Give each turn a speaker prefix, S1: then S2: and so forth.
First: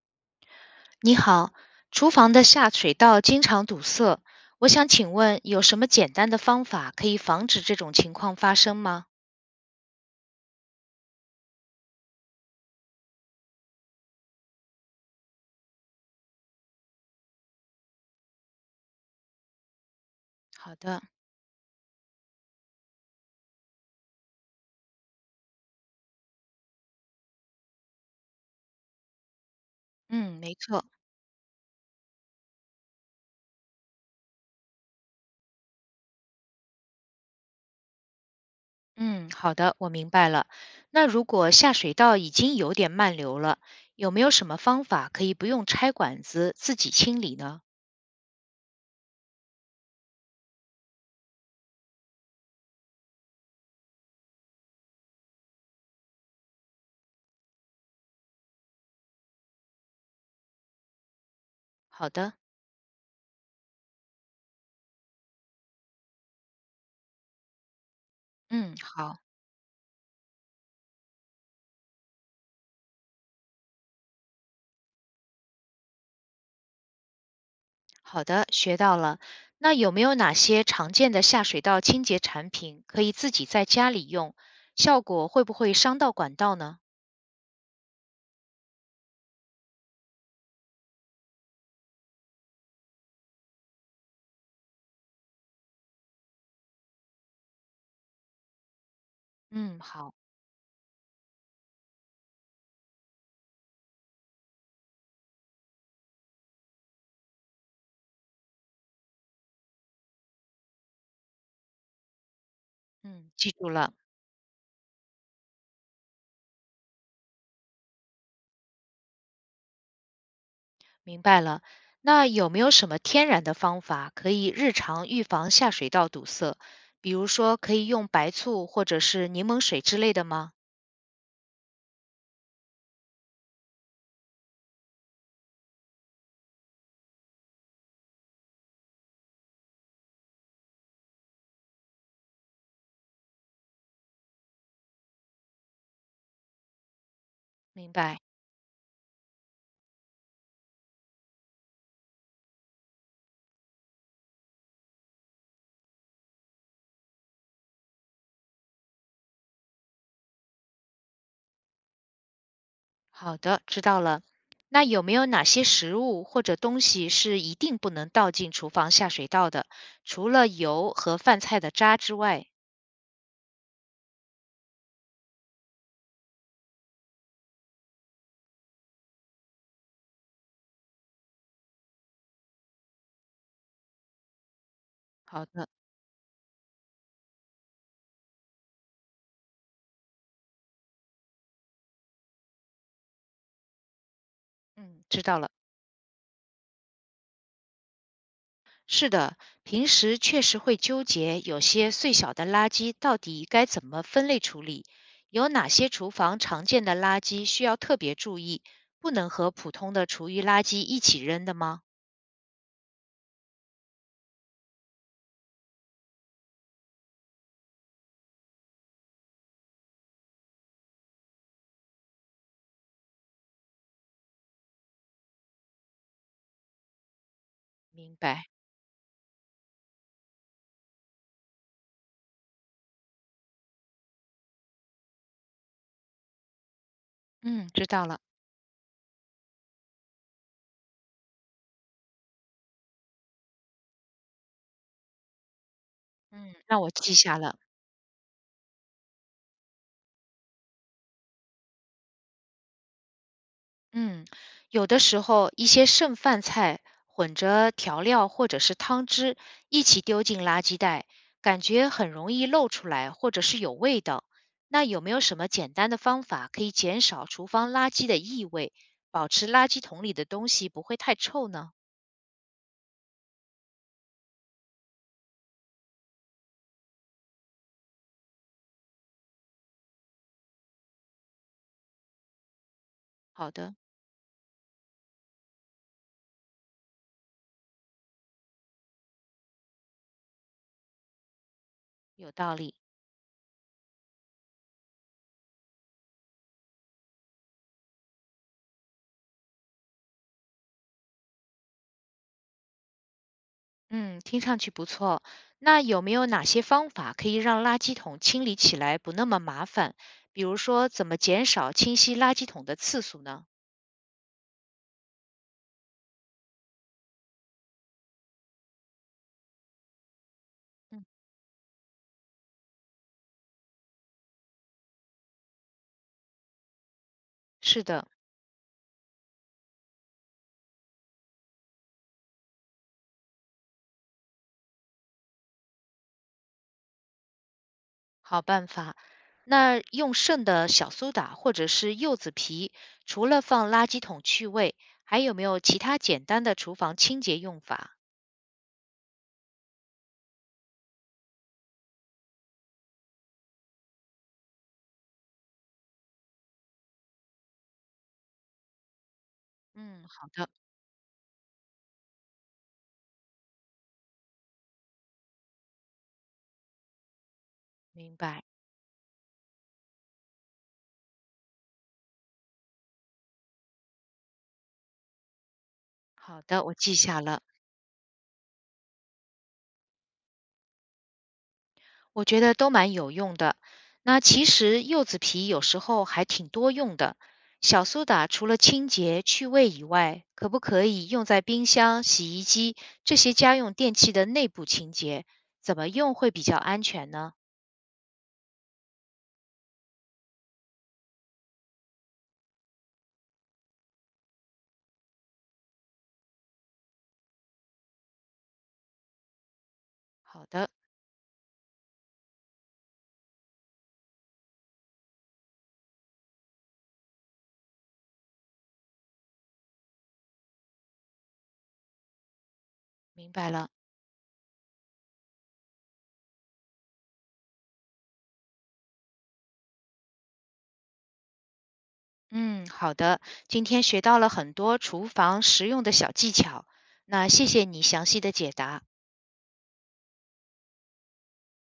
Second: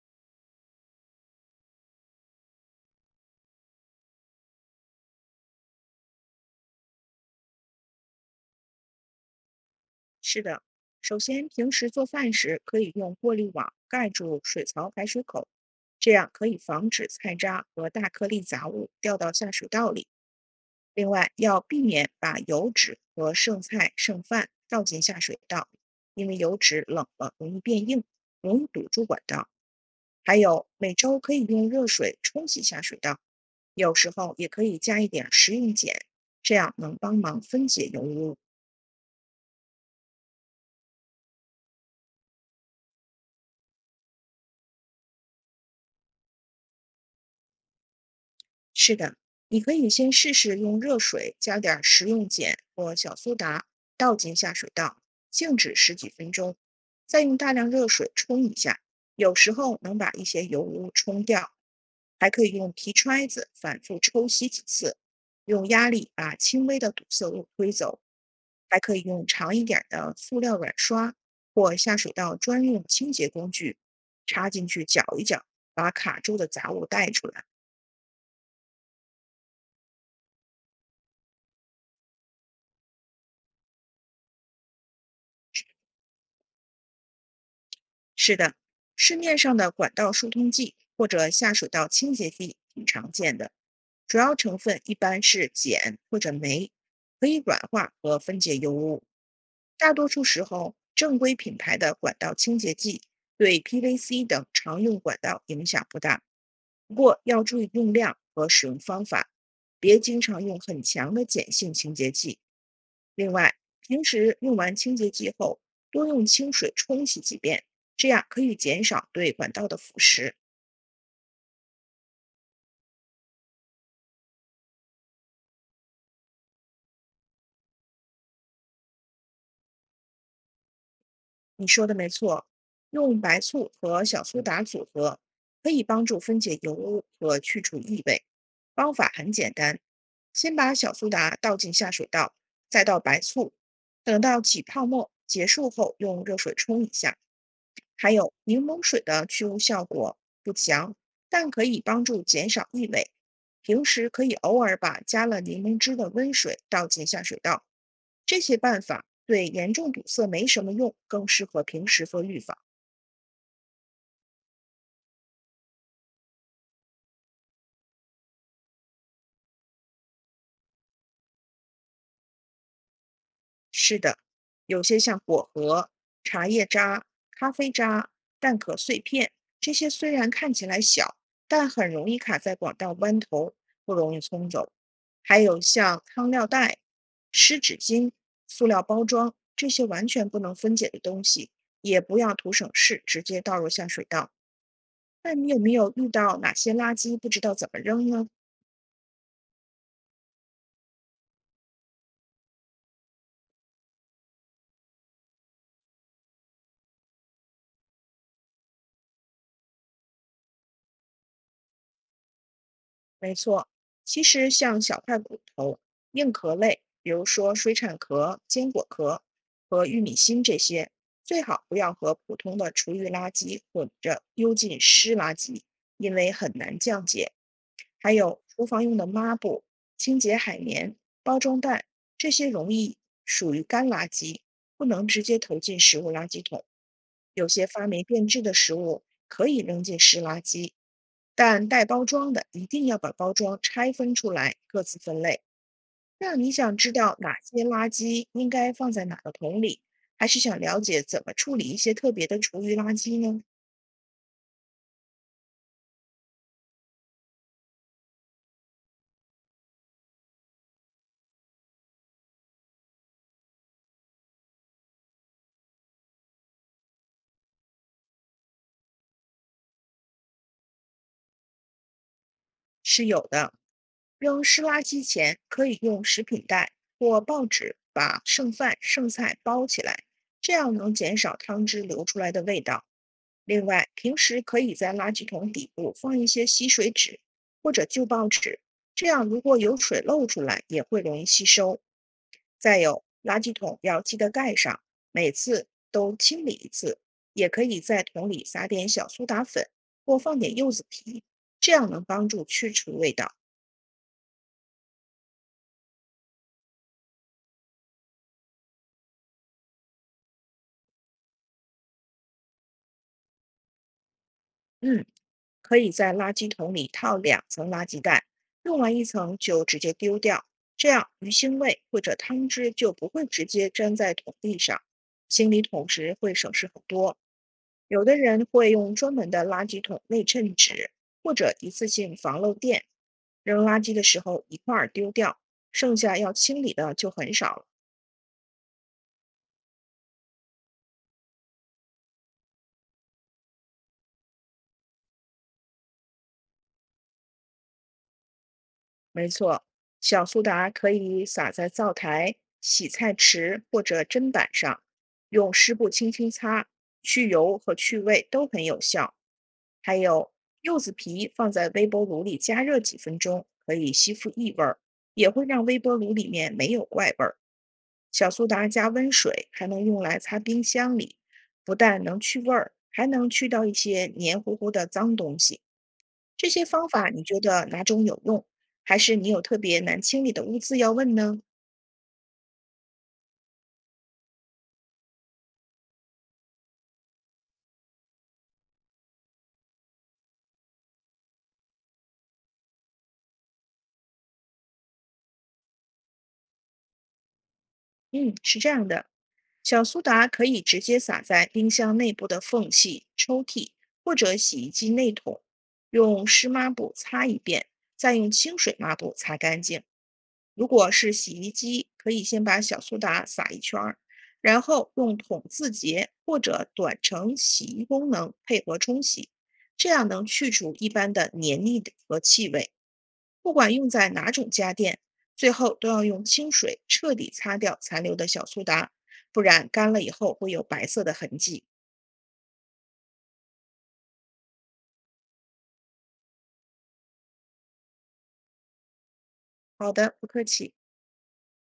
S1: 你好，厨房的下水道经常堵塞，我想请问有什么简单的方法可以防止这种情况发生吗？
S2: 是的，首先平时做饭时可以用过滤网盖住水槽排水口，这样可以防止菜渣和大颗粒杂物掉到下水道里。
S1: 好的，
S2: 另外，要避免把油脂和剩菜剩饭倒进下水道，因为油脂冷了容易变硬，容易堵住管道。还
S1: 嗯，没
S2: 有，
S1: 错，
S2: 每周可以用热水冲洗下水道，有时候也可以加一点食用碱，这样能帮忙分解油污。
S1: 嗯，好的，我明白了。那如果下水道已经有点漫流了，有没有什么方法可以不用拆管子自己清理呢？
S2: 是的，你可以先试试用热水加点儿食用碱或小苏打倒进下水道，静止十几分钟，再用大量热水冲一下，有时候能把一些油污冲掉。
S1: 好
S2: 还
S1: 的，
S2: 可以用皮揣子反复抽吸几次，用压力把轻微的堵塞物推走。
S1: 嗯，
S2: 还可以
S1: 好，
S2: 用长一点儿的塑料软刷或下水道专用清洁工具插进去搅一搅，把卡住的杂物带出来。
S1: 好的，学到了。那有没有哪些常见的下水道清洁产品可以自己在家里用，效果会不会伤到管道呢？
S2: 是的，市面上的管道疏通剂或者下水道清洁剂挺常见的，主要成分一般是碱或者酶，可以软化和分解油污。
S1: 嗯，
S2: 大多
S1: 好，
S2: 数时候，正规品牌的管道清洁剂对 PVC 等常用管道影响不大，不过要注意用量和使用方法，别经常用很强的碱性清洁剂。
S1: 嗯，
S2: 另
S1: 记
S2: 外，
S1: 住了，
S2: 平时用完清洁剂后，多用清水冲洗几遍，这样可以减少对管道的腐蚀。
S1: 明白了。那有没有什么天然的方法可以日常预防下水道堵塞？比如说，可以用白醋或者是柠檬水之类的吗？
S2: 你说的没错，用白醋和小苏打组合，可以帮助分解油污和去除异味。方法很简单，先把小苏打倒进下水道，再倒白醋，等到起泡沫结束后，用热水冲一下。
S1: 明
S2: 还
S1: 白，
S2: 有柠檬水的去污效果不强，但可以帮助减少异味。平时可以偶尔把加了柠檬汁的温水倒进下水道。这些办法对严重堵塞没什么用，更适合平时做预防。
S1: 好的，知道了。那有没有哪些食物或者东西是一定不能倒进厨房下水道的？除了油和饭菜的渣之外。
S2: 是的，有些像果核、茶叶渣、咖啡渣、蛋壳碎片，这些虽然看起来小，但很容易卡在管道弯头，不容易冲走。还
S1: 好
S2: 有
S1: 的，
S2: 像汤料袋、湿纸巾、塑料包装这些完全不能分解的东西，也不要图省事直接倒入下水道。
S1: 嗯，知
S2: 那
S1: 道了。
S2: 你有没有遇到哪些垃圾不知道怎么扔呢？
S1: 是的，平时确实会纠结有些碎小的垃圾到底该怎么分类处理，有哪些厨房常见的垃圾需要特别注意，不能和普通的厨余垃圾一起扔的吗？
S2: 没错，其实像小块骨头、硬壳类，比如说水产壳、坚果壳和玉米芯这些，最好不要和普通的厨余垃圾混着丢进湿垃圾，因为很难降解。还
S1: 明
S2: 有
S1: 白，
S2: 厨房用的抹布、清洁海绵、包装袋，这些容易属于干垃圾，不能直接投进食物垃圾桶。有些
S1: 嗯，知
S2: 发霉
S1: 道了，
S2: 变质的食物可以扔进湿垃圾，但带包装的一定要把包装拆分出来，各自分类。那你
S1: 嗯，
S2: 想
S1: 那我
S2: 知
S1: 记
S2: 道
S1: 下
S2: 哪
S1: 了。
S2: 些垃圾应该放在哪个桶里，还是想了解怎么处理一些特别的厨余垃圾呢？
S1: 嗯，有的时候一些剩饭菜混着调料或者是汤汁一起丢进垃圾袋，感觉很容易漏出来或者是有味道。那有没有什么简单的方法可以减少厨房垃圾的异味，保持垃圾桶里的东西不会太臭呢？
S2: 是有的，扔湿垃圾前，可以用食品袋或报纸把剩饭剩菜包起来，这样能减少汤汁流出来的味道。
S1: 好
S2: 另
S1: 的，
S2: 外，平时可以在垃圾桶底部放一些吸水纸或者旧报纸，这样如果有水漏出来，也会容易吸收。
S1: 有道理。
S2: 再有，垃圾桶要记得盖上，每次都清理一次。也可以在桶里撒点小苏打粉或放点柚子皮，这样能帮助去除味道。
S1: 嗯，听上去不错。那有没有哪些方法可以让垃圾桶清理起来不那么麻烦？比如说，怎么减少清洗垃圾桶的次数呢？
S2: 嗯，可以在垃圾桶里套2层垃圾袋，用完一层就直接丢掉，这样
S1: 嗯，
S2: 鱼腥味或者汤汁就不会直接粘在桶壁上。清理桶时会省事很多。
S1: 是
S2: 有
S1: 的，
S2: 的人会用专门的垃圾桶内衬纸或者一次性防漏垫，扔垃圾的时候一块儿丢掉，剩下要清理的就很少了。
S1: 好办法。那用剩的小苏打或者是柚子皮，除了放垃圾桶去味，还有没有其他简单的厨房清洁用法？
S2: 没错，小苏打可以撒在灶台、洗菜池或者砧板上，用湿布轻轻擦，去油和去味都很有效。还
S1: 嗯，好
S2: 有
S1: 的，
S2: 柚子皮放在微波炉里加热几分钟，可以吸附异味儿，也会让微波炉里面没有怪味儿。
S1: 明
S2: 小
S1: 白。
S2: 苏打加温水还能用来擦冰箱里，不但能去味儿，还能去掉一些黏糊糊的脏东西。
S1: 好
S2: 这
S1: 的，
S2: 些
S1: 我
S2: 方
S1: 记
S2: 法
S1: 下
S2: 你觉
S1: 了。
S2: 得哪种有用？还是你有特别难清理的污渍要问呢？
S1: 我觉得都蛮有用的。那其实柚子皮有时候还挺多用的。小苏打除了清洁去味以外，可不可以用在冰箱、洗衣机这些家用电器的内部清洁？怎么用会比较安全呢？
S2: 嗯，是这样的，小苏打可以直接撒在冰箱内部的缝隙、抽屉或者洗衣机内桶，用湿抹布擦一遍，再用清水抹布擦干净。
S1: 好
S2: 如
S1: 的，
S2: 果是洗衣机，可以先把小苏打撒一圈儿，然后用桶自洁或者短程洗衣功能配合冲洗，这样能去除一般的黏腻的和气味。
S1: 明白
S2: 不
S1: 了，
S2: 管用在哪种家电，最后都要用清水彻底擦掉残留的小苏打，不然干了以后会有白色的痕迹。
S1: 嗯，好的，今天学到了很多厨房实用的小技巧，那谢谢你详细的解答。
S2: 好的，不客气。